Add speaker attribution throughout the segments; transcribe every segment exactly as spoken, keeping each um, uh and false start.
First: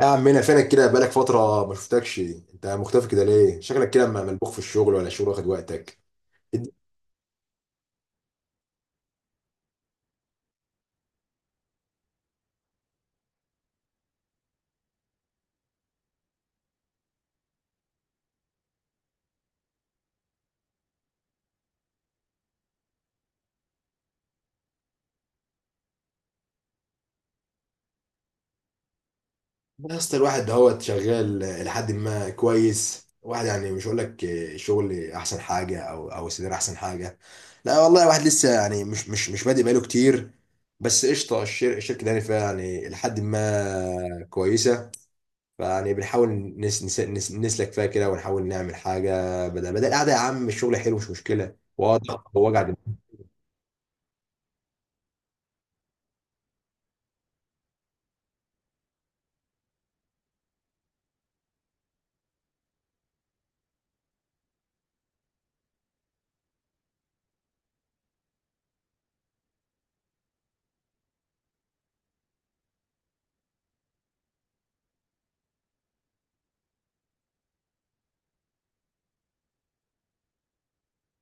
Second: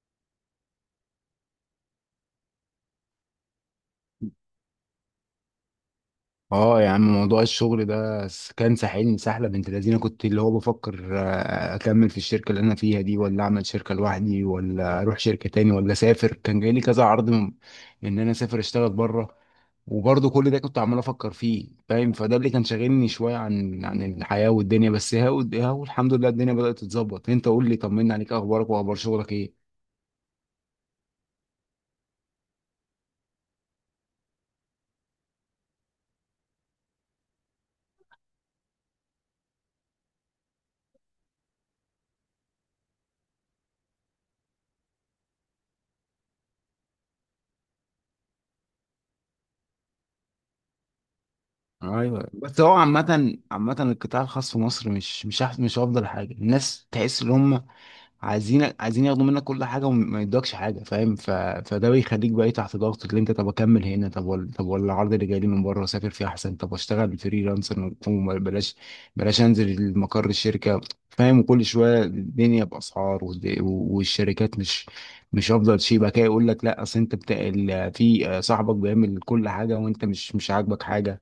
Speaker 1: يا عمنا فينك كده بقالك فترة ما شفتكش انت مختفي كده ليه؟ شكلك كده م- ملبوخ في الشغل ولا الشغل واخد وقتك؟ الد-
Speaker 2: اه يا عم، موضوع الشغل ده س- كان ساحلني سحله بنت لذينه. كنت اللي هو بفكر آه، اكمل في الشركه اللي انا فيها دي، ولا اعمل شركه لوحدي، ولا اروح شركه تاني، ولا اسافر. كان جاي لي كذا عرض من ان انا اسافر اشتغل بره. وبرضه كل ده كنت عمال افكر فيه، فاهم؟ فده اللي كان شاغلني شويه عن عن الحياه والدنيا. بس هاو هاو الحمد لله الدنيا بدات تتظبط. انت قول لي، طمنا عليك، اخبارك واخبار شغلك ايه؟
Speaker 1: يا اسطى الواحد هو شغال لحد ما كويس. واحد يعني مش هقول لك الشغل احسن حاجة او او السيدر احسن حاجة. لا والله الواحد لسه يعني مش مش مش بادئ بقاله كتير. بس قشطة الشر- الشركة دي يعني فيها يعني لحد ما كويسة. فيعني بنحاول نس نس نس نسلك فيها كده ونحاول نعمل حاجة بدل بدل القعدة. يا عم الشغل حلو، مش مشكلة، وضغط
Speaker 2: ايوه. بس هو
Speaker 1: ووجع
Speaker 2: عامة عامة القطاع الخاص في مصر مش مش أحسن، مش افضل حاجة. الناس تحس ان هم عايزين عايزين ياخدوا منك كل حاجه وما يدوكش حاجه، فاهم؟ ف... فده بيخليك بقى إيه، تحت ضغط. اللي انت طب اكمل هنا، طب ولا طب ولا العرض اللي جاي لي من بره اسافر فيه احسن، طب اشتغل فريلانسر وبلاش، بلاش انزل مقر الشركه. فاهم؟ وكل شويه الدنيا باسعار، والد- والشركات مش مش افضل شيء. بقى كده يقول لك لا اصل انت بتا... ال- في صاحبك بيعمل كل حاجه وانت مش مش عاجبك حاجه.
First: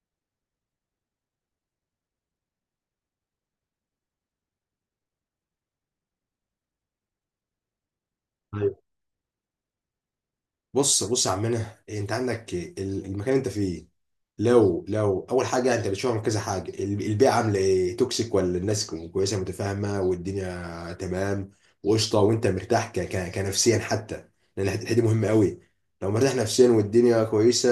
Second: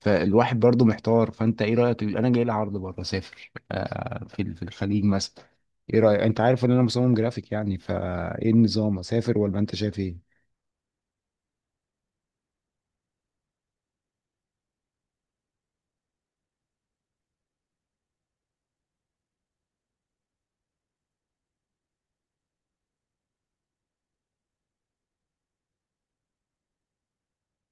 Speaker 2: فالواحد برضو محتار. فانت ايه رايك؟ انا جاي لي عرض بره اسافر، آه، في في الخليج مثلا. ايه رأيك؟ انت عارف ان انا مصمم جرافيك يعني. فايه
Speaker 1: دماغ.
Speaker 2: النظام؟ اسافر ولا انت شايف ايه؟
Speaker 1: بص بص يا عمنا، انت عندك ال- المكان اللي انت فيه. لو لو اول حاجه انت بتشوف من كذا حاجه، ال- البيئه عامله ايه، توكسيك ولا الناس كويسه متفاهمه والدنيا تمام وقشطه، وانت مرتاح ك ك كنفسيا حتى، لان الحته الحتة دي مهمه قوي. لو مرتاح نفسيا والدنيا كويسه،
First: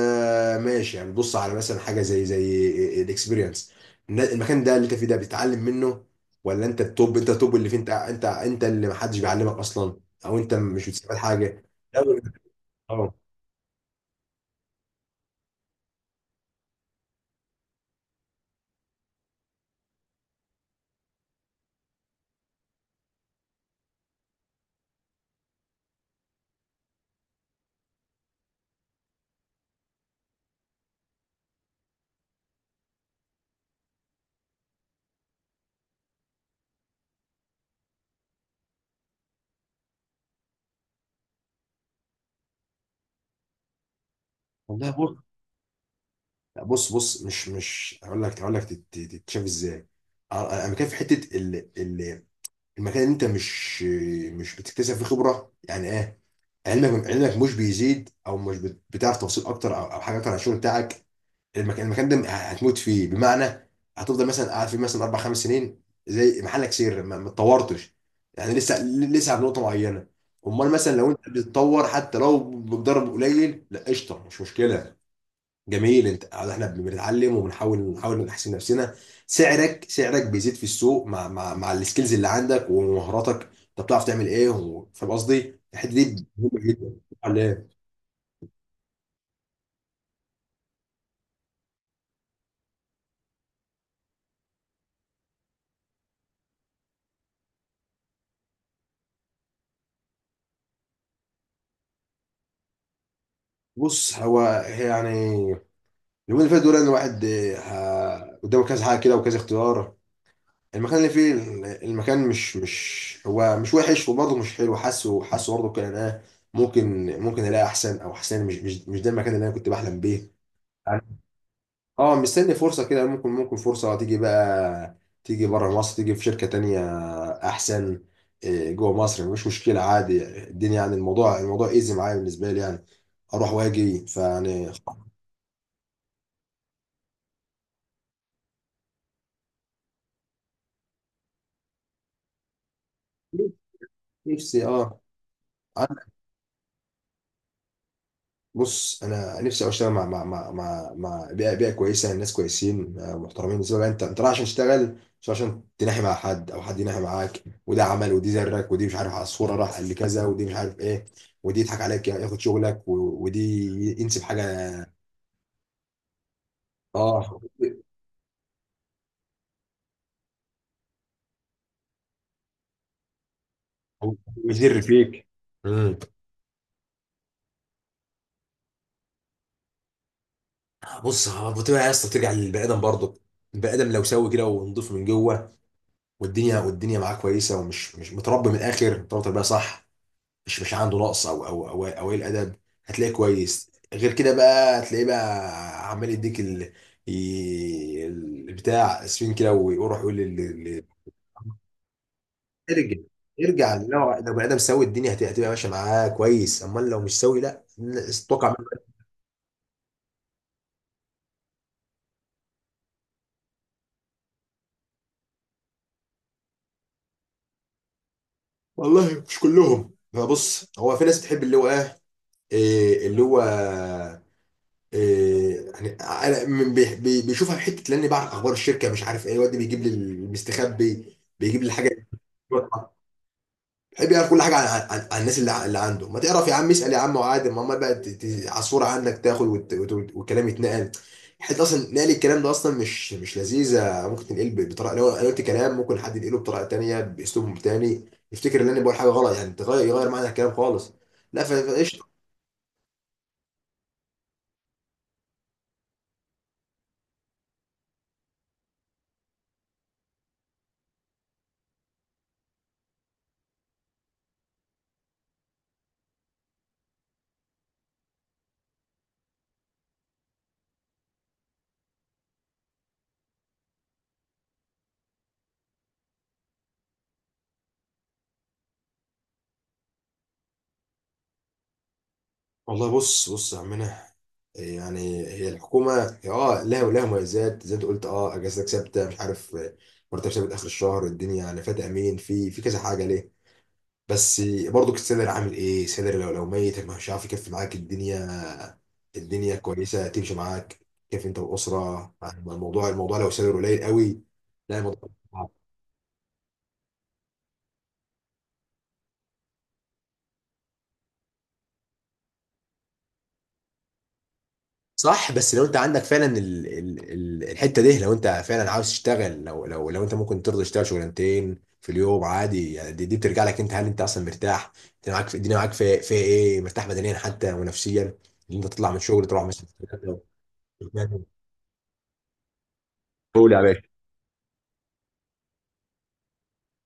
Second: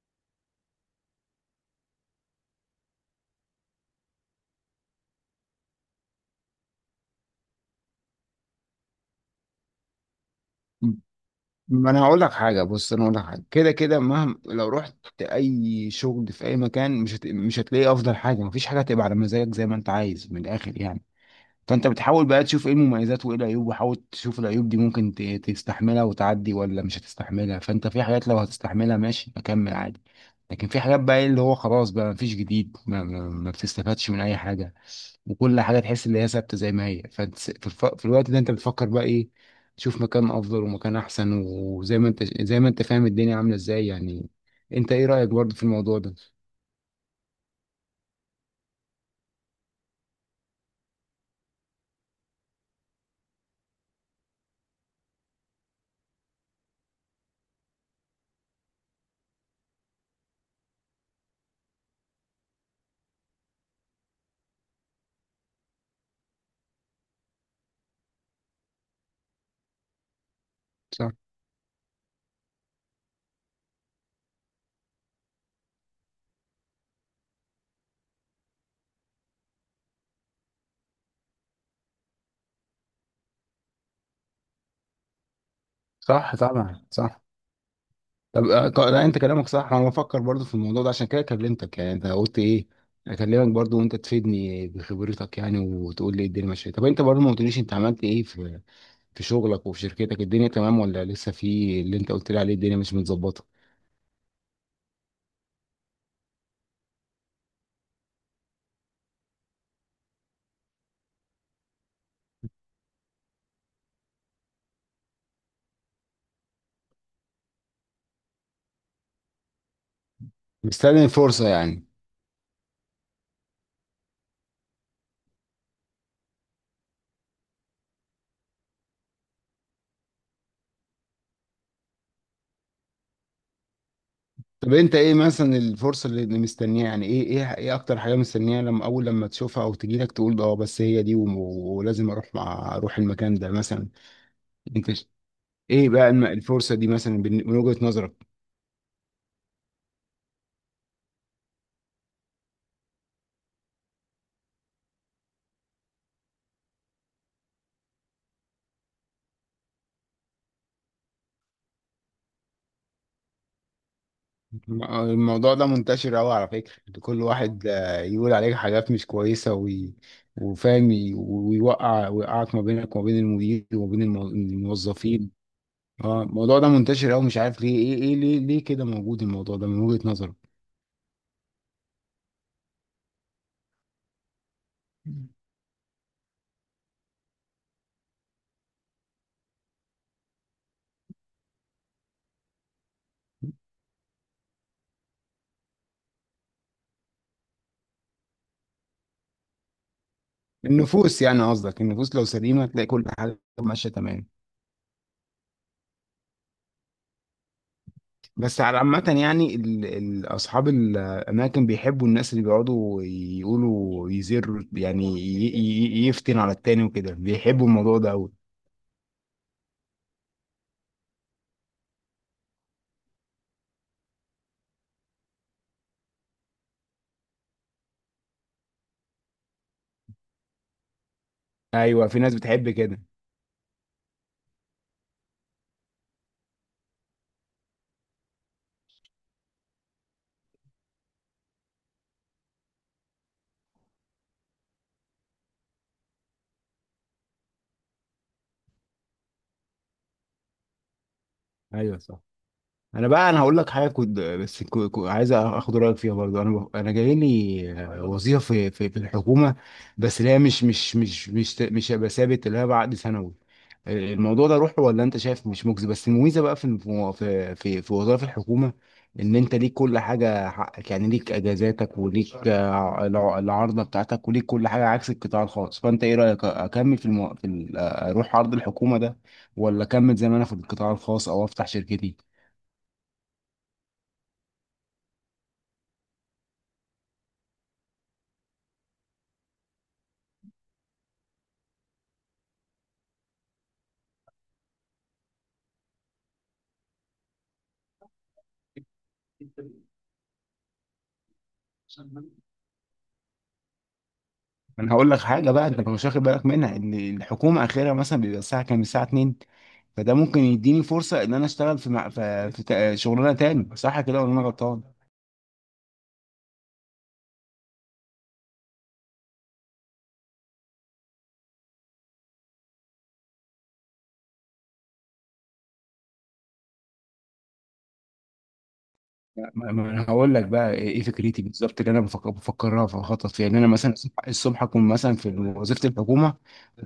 Speaker 1: ماشي. يعني بص على مثلا حاجه زي زي الاكسبيرينس، المكان ده اللي انت فيه ده بتتعلم منه، ولا انت التوب انت التوب اللي فيه، انت انت انت اللي محدش بيعلمك اصلا، او انت مش بتستفاد حاجه؟
Speaker 2: ما انا
Speaker 1: لو-
Speaker 2: هقول لك حاجه، بص انا
Speaker 1: اه
Speaker 2: هقول لك حاجه. كده كده مهما لو رحت اي شغل في اي مكان مش هت... مش هتلاقي افضل حاجه. مفيش حاجه هتبقى على مزاجك زي ما انت عايز من الاخر يعني. فانت بتحاول بقى تشوف ايه المميزات وايه العيوب، وحاول تشوف العيوب دي ممكن ت- تستحملها وتعدي ولا مش هتستحملها. فانت في حاجات لو هتستحملها ماشي اكمل عادي. لكن في حاجات بقى إيه اللي هو خلاص، بقى مفيش جديد، ما, ما, ما بتستفادش من اي حاجة. وكل حاجة تحس ان هي ثابتة زي ما هي. فانت س- في, الف... في الوقت ده انت بتفكر بقى ايه؟ تشوف مكان افضل ومكان احسن. وزي ما انت زي ما انت فاهم الدنيا عاملة ازاي يعني.
Speaker 1: والله.
Speaker 2: انت ايه
Speaker 1: بص
Speaker 2: رأيك برضه في الموضوع ده؟
Speaker 1: بص بص مش مش هقول لك هقول لك تت- تت- تتشاف ازاي. أ- انا كان في حته ال- ال- المكان اللي انت مش مش بتكتسب فيه خبره، يعني ايه، علمك علمك مش بيزيد، او مش بت- بتعرف توصيل اكتر او او حاجه اكتر عن الشغل بتاعك. المكان المكان ده هتموت فيه، بمعنى هتفضل مثلا قاعد فيه مثلا اربع خمس سنين زي محلك سر ما ما اتطورتش، يعني لسه لسه على نقطه معينه. امال مثلا لو
Speaker 2: صح.
Speaker 1: انت بتتطور حتى لو بضرب قليل، لا قشطه، مش مشكله، جميل. انت احنا بنتعلم، وبنحاول نحاول نحسن نفسنا، سعرك سعرك بيزيد في السوق مع مع مع السكيلز اللي عندك ومهاراتك، انت بتعرف تعمل ايه، و- فاهم قصدي، الحته دي
Speaker 2: صح
Speaker 1: مهمه
Speaker 2: طبعا.
Speaker 1: جدا،
Speaker 2: صح.
Speaker 1: على ايه؟
Speaker 2: طب آه، ك- لا، انت كلامك صح. انا بفكر برضو في الموضوع ده عشان كده كلمتك يعني. انت قلت ايه؟ اكلمك برضو وانت تفيدني بخبرتك يعني، وتقول لي إيه الدنيا ماشيه. طب انت برضو ما قلتليش انت عملت ايه في في شغلك وفي شركتك؟ الدنيا تمام ولا لسه في اللي انت قلت لي عليه الدنيا مش متظبطه؟
Speaker 1: بص هو، يعني اليومين اللي فاتوا دول ان الواحد اه، ه- قدامه كذا حاجه كده وكذا اختيار. المكان اللي فيه ال- المكان مش مش هو، مش وحش وبرضه مش حلو، حاسه حاسه برضه كان انا ممكن ممكن الاقي احسن، او احسن مش مش مش ده المكان اللي انا كنت بحلم بيه.
Speaker 2: مستني الفرصه يعني.
Speaker 1: اه، مستني فرصة كده، ممكن ممكن فرصة تيجي بقى، تيجي بره مصر، تيجي في شركة تانية أحسن. إيه، جوه مصر مش مشكلة عادي، الدنيا يعني الموضوع الموضوع ايزي معايا بالنسبة لي، يعني أروح وأجي، فيعني
Speaker 2: طب انت ايه مثلا الفرصه اللي مستنيها يعني؟ ايه ايه ايه اكتر حاجه مستنيها لما اول لما تشوفها او تجيلك تقول اه بس هي دي، وم- ولازم اروح مع اروح المكان ده مثلا؟
Speaker 1: نفسي،
Speaker 2: انت
Speaker 1: اه.
Speaker 2: ش- ايه بقى الم- الفرصه دي مثلا بن- من وجهه نظرك؟
Speaker 1: بص انا نفسي أوي اشتغل مع مع مع مع, مع بيئه بيئه كويسه، ناس كويسين، آه، محترمين، بالنسبه لك، انت انت رايح عشان تشتغل، مش رايح عشان تناحي مع حد، او حد يناحي معاك وده عمل، ودي زرك، ودي مش عارف على الصوره، راح قال لي كذا، ودي مش عارف ايه، ودي يضحك عليك، ياخد شغلك، و- ودي ينسب حاجه.
Speaker 2: الم- الموضوع ده منتشر أوي على فكرة. كل
Speaker 1: اه،
Speaker 2: واحد آه، يقول عليك حاجات مش كويسة، وي... وفاهم، ي- ويوقع ويقعك ما بينك وما بين المدير وما بين المو-
Speaker 1: ويدر فيك.
Speaker 2: الموظفين.
Speaker 1: امم.
Speaker 2: اه الموضوع ده منتشر أوي. مش عارف ليه. ايه ايه ليه ليه كده موجود الموضوع ده من وجهة نظرك؟
Speaker 1: بص هو بتبقى يا اسطى، بترجع للبني ادم برضه. البني ادم لو سوي كده ونضيف من جوه، والدنيا والدنيا معاه كويسه، ومش مش متربي، من الاخر متربي تربيه صح، مش مش عنده نقص او او او او قليل ادب، هتلاقيه كويس. غير كده بقى هتلاقيه بقى عمال يديك ال... ي- البتاع، اسفين كده، ويروح يقول لل- لل-
Speaker 2: النفوس يعني، قصدك النفوس لو سليمة تلاقي
Speaker 1: ارجع
Speaker 2: كل حاجة
Speaker 1: ارجع.
Speaker 2: ماشية
Speaker 1: لو
Speaker 2: تمام.
Speaker 1: لو بني ادم سوي، الدنيا هت- هتبقى ماشيه معاه كويس. امال لو مش سوي، لا، الناس اتوقع
Speaker 2: بس على
Speaker 1: منه.
Speaker 2: عامة يعني ال- ال- أصحاب الأماكن بيحبوا الناس اللي بيقعدوا يقولوا، يزروا يعني، ي- ي- يفتن على التاني وكده، بيحبوا الموضوع ده أوي.
Speaker 1: والله مش كلهم. فبص، هو في ناس بتحب اللي هو ايه، إيه اللي هو، إيه، يعني انا من- بي- بي- بيشوفها في حته، لاني بعرف اخبار الشركه، مش عارف ايه، الواد ده بيجيب لي المستخبي، بيجيب لي الحاجه،
Speaker 2: أيوه في ناس بتحب كده.
Speaker 1: بحب يعرف كل حاجه عن, عن, عن الناس، اللي, ع- اللي عنده. ما تعرف يا عم، اسال يا عم وعادي، ما هم بقى ت- ت- على الصوره عنك تاخد وت- وت- والكلام يتنقل. حتى اصلا نقل الكلام ده اصلا مش مش لذيذه، ممكن تنقل ب- بطريقه، لو أنا قلت كلام ممكن حد ينقله بطريقه تانيه باسلوب تاني، يفتكر ان انا بقول حاجه غلط، يعني تغير يغير معنى الكلام خالص. لا، ف-
Speaker 2: أيوه
Speaker 1: فقشطه.
Speaker 2: صح. أنا بقى أنا هقول لك حاجة كنت بس كو- كو- عايز آخد رأيك فيها برضه. أنا ب- أنا جاي لي وظيفة في في في الحكومة. بس اللي هي مش مش مش مش مش هبقى ثابت، اللي هي بعقد سنوي. الموضوع ده روحه ولا انت شايف مش مجزي؟ بس الميزه بقى في في في, في وظائف الحكومه، ان انت ليك كل حاجه حقك يعني، ليك اجازاتك، وليك آه، الع- العارضه بتاعتك، وليك كل حاجه عكس القطاع الخاص. فانت ايه رايك؟ اكمل في, المو... في ال... آه، اروح عرض الحكومه ده، ولا اكمل زي ما انا في القطاع الخاص، او افتح شركتي؟
Speaker 1: والله بص بص يا عمنا، يعني هي الحكومه، هي اه لها، ولها مميزات زي ما انت قلت، اه اجازتك ثابته، مش عارف، مرتب ثابت اخر الشهر، الدنيا يعني فات امين في في كذا حاجه ليه. بس برضو السيلر عامل ايه، سيلر لو لو ميت مش عارف يكفي معاك الدنيا، الدنيا كويسه تمشي معاك، كيف انت والاسره. الموضوع الموضوع لو سيلر قليل قوي، لا
Speaker 2: انا
Speaker 1: الموضوع
Speaker 2: هقول لك
Speaker 1: صعب.
Speaker 2: حاجه بقى انت مش واخد بالك منها، ان الحكومه اخرها مثلا بيبقى الساعه كام؟ الساعه اتنين. فده ممكن يديني فرصه ان انا اشتغل في مع... في, في... تا- شغلانه تاني. صح كده ولا انا غلطان؟
Speaker 1: صح. بس لو انت عندك فعلا ال ال ال الحته دي، لو انت فعلا عاوز تشتغل، لو لو لو انت ممكن ترضى تشتغل شغلانتين في اليوم عادي، يعني دي, دي بترجع لك انت، هل انت اصلا مرتاح؟ انت معاك في الدنيا، معاك في في ايه، مرتاح بدنيا حتى ونفسيا، ان انت تطلع من الشغل تروح مثلا
Speaker 2: ما ما انا هقول لك بقى ايه إيه فكرتي بالظبط اللي انا بفكر بفكرها، في خطط فيها
Speaker 1: تقول
Speaker 2: ان
Speaker 1: يا
Speaker 2: انا مثلا
Speaker 1: باشا.
Speaker 2: الصبح الصبح اكون مثلا في وظيفه الحكومه،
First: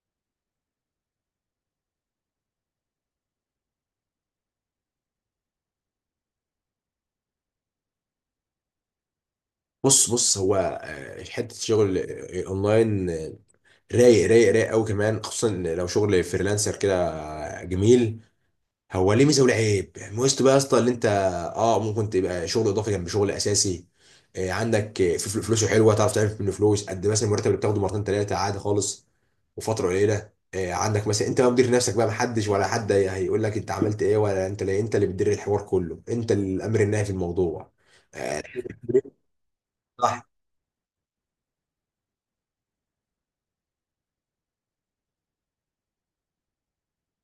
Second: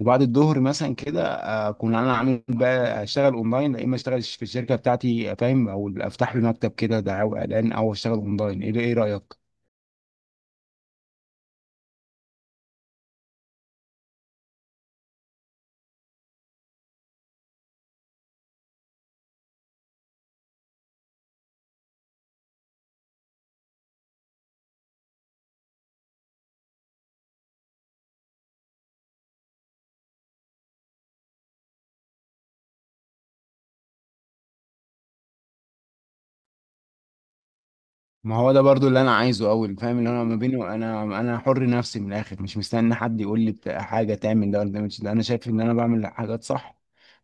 Speaker 2: وبعد الظهر مثلا كده اكون انا عامل بقى اشتغل اونلاين، يا اما اشتغل في الشركه بتاعتي، فاهم؟ او افتح لي مكتب كده دعاوى اعلان، او اشتغل اونلاين. ايه ايه رايك؟
Speaker 1: بص بص هو، آه، حته شغل، آه، اونلاين، آه، رايق رايق رايق قوي كمان، خصوصا لو شغل فريلانسر كده، آه، جميل. هو ليه ميزه وليه عيب، ميزته بقى يا اسطى اللي انت اه ممكن تبقى شغل اضافي جنب شغل اساسي، آه، عندك آه، في فل- فلوسه حلوه، تعرف تعمل منه فلوس قد إيه، مثلا المرتب اللي بتاخده مرتين ثلاثه عادي خالص، وفتره قليله. آه، عندك مثلا انت بقى مدير نفسك بقى، محدش، ولا حد هيقول لك انت عملت ايه ولا انت ليه، انت اللي بتدير الحوار كله، انت الامر النهائي في الموضوع.
Speaker 2: ما هو ده برضو اللي انا عايزه، اول فاهم اللي انا
Speaker 1: صح.
Speaker 2: ما بينه، انا انا حر نفسي من الاخر. مش مستني حد يقول لي بتاع- حاجه تعمل ده ولا ما تعملش ده. انا شايف ان انا بعمل حاجات صح.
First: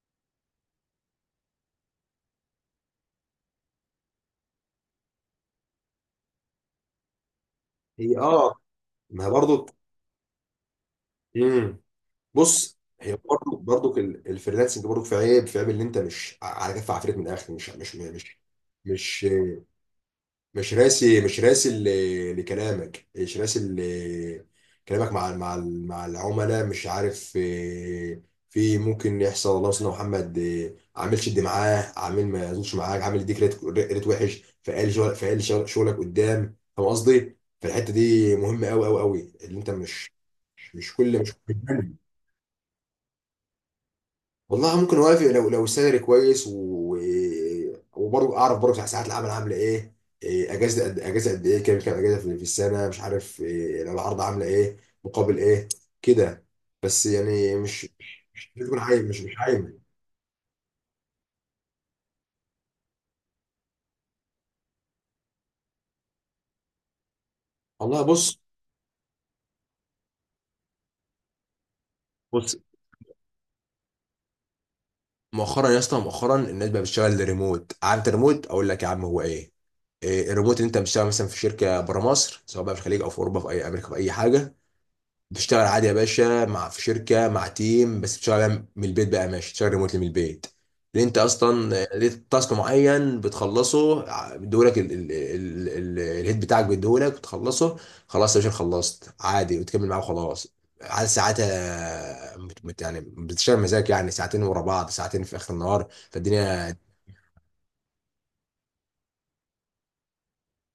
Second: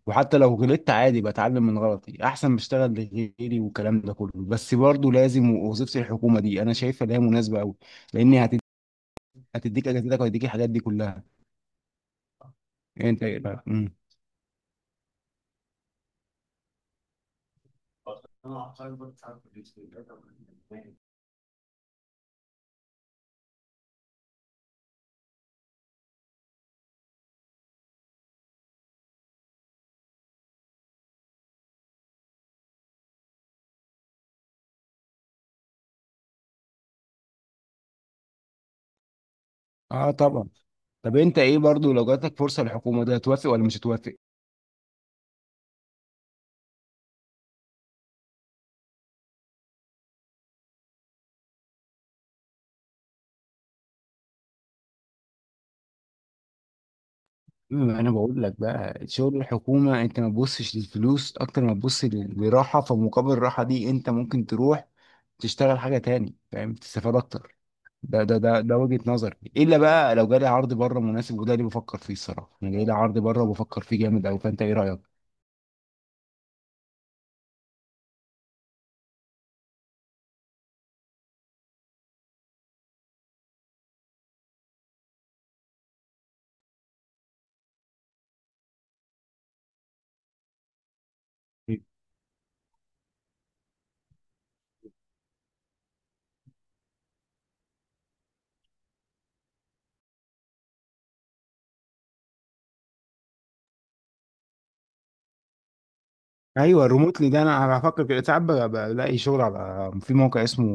Speaker 2: وحتى لو غلطت عادي بتعلم من غلطي، احسن بشتغل لغيري والكلام ده كله. بس برضو لازم وظيفه الحكومه دي انا شايفها اللي هي مناسبه قوي.
Speaker 1: هي
Speaker 2: لان
Speaker 1: اه
Speaker 2: هتد-
Speaker 1: ما هي برضو.
Speaker 2: هتديك اجازتك وهتديك الحاجات دي كلها.
Speaker 1: امم. بص
Speaker 2: يعني
Speaker 1: هي
Speaker 2: انت ايه
Speaker 1: برضو
Speaker 2: رأيك؟ مم.
Speaker 1: برضو ال- الفريلانسنج برضو في عيب في عيب اللي انت مش على كف عفريت، من الاخر مش مش مش مش مش راسي، مش راسي ل- لكلامك، مش راسي ل- كلامك مع مع ال- مع العملاء، مش عارف، آه، في ممكن يحصل. والله مثلا محمد، آه، عامل شد معاه، عامل ما يظبطش معاك، عامل يديك ريت ريت وحش، فقال شغل فقال شغل- شغلك قدام، فاهم قصدي؟ فالحته دي مهمه قوي قوي قوي اللي انت مش
Speaker 2: اه طبعا.
Speaker 1: مش
Speaker 2: طب
Speaker 1: كل مش
Speaker 2: انت ايه برضو لو جاتك فرصه للحكومه ده، هتوافق ولا مش هتوافق؟
Speaker 1: والله ممكن اوافق، لو لو السالري كويس و... وبرضه اعرف برضه ساعات العمل عامله ايه، إيه، اجازه قد اجازه قد ايه، كام كام اجازه في في السنه مش عارف، إيه، لو العرض عامله ايه، مقابل ايه كده. بس يعني مش
Speaker 2: ما انا
Speaker 1: مش
Speaker 2: بقول
Speaker 1: مش
Speaker 2: لك
Speaker 1: بتكون حاجه،
Speaker 2: بقى
Speaker 1: مش مش
Speaker 2: شغل
Speaker 1: حاجه.
Speaker 2: الحكومه انت ما تبصش للفلوس اكتر ما تبص لل- لراحه. فمقابل الراحه دي انت ممكن تروح تشتغل حاجه تاني، فاهم، تستفاد اكتر.
Speaker 1: والله
Speaker 2: ده ده
Speaker 1: بص
Speaker 2: ده ده وجهه نظري. الا بقى لو جالي عرض بره مناسب، وده اللي بفكر فيه
Speaker 1: بص
Speaker 2: الصراحه. انا جاي لي عرض بره وبفكر فيه جامد قوي. فانت ايه رايك؟
Speaker 1: مؤخرا يا اسطى، مؤخرا الناس بقى بتشتغل ريموت. عارف الريموت؟ اقول لك يا عم هو ايه. إيه، الريموت اللي انت بتشتغل مثلا في شركه بره مصر، سواء بقى في الخليج او في اوروبا، في اي امريكا، في اي حاجه، بتشتغل عادي يا باشا، مع في شركه، مع تيم، بس بتشتغل من البيت بقى، ماشي، بتشتغل ريموتلي من البيت، لان انت اصلا ليك تاسك معين بتخلصه، ع- بيديهولك ال- ال- ال- ال- الهيد بتاعك بيديهولك بتخلصه، خلاص يا باشا، خلصت عادي، وتكمل معاه وخلاص. عاد ساعاتها مت- مت- يعني بتشتغل مزاج، يعني ساعتين ورا بعض، ساعتين في اخر النهار، فالدنيا.
Speaker 2: ايوه الريموتلي ده انا بفكر كده. ساعات ب- بلاقي شغل على في موقع اسمه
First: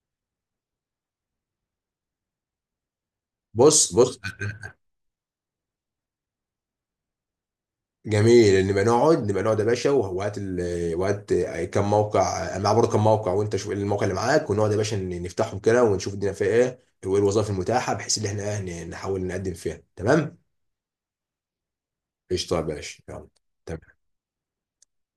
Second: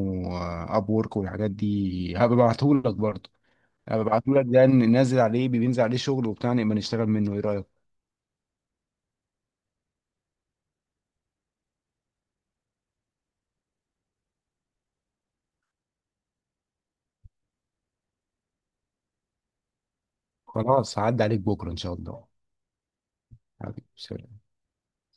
Speaker 2: اب وورك والحاجات دي، هبعتهولك برضه.
Speaker 1: بص بص
Speaker 2: هبعتهولك ده ننزل عليه، بينزل عليه شغل وبتاع، نبقى نشتغل منه. ايه رايك؟
Speaker 1: جميل، ان نبقى نقعد نبقى نقعد يا باشا، وهات ال... وهات كم موقع، انا معايا برضه كم موقع، وانت شوف إيه الموقع اللي معاك، ونقعد يا باشا ن- نفتحهم كده، ونشوف الدنيا فيها ايه، وايه الوظائف المتاحه، بحيث ان احنا إيه ن- نحاول نقدم فيها، تمام؟
Speaker 2: خلاص عدى عليك بكرة إن شاء الله.
Speaker 1: قشطه يا باشا، يلا
Speaker 2: حبيبي
Speaker 1: تمام
Speaker 2: سلام.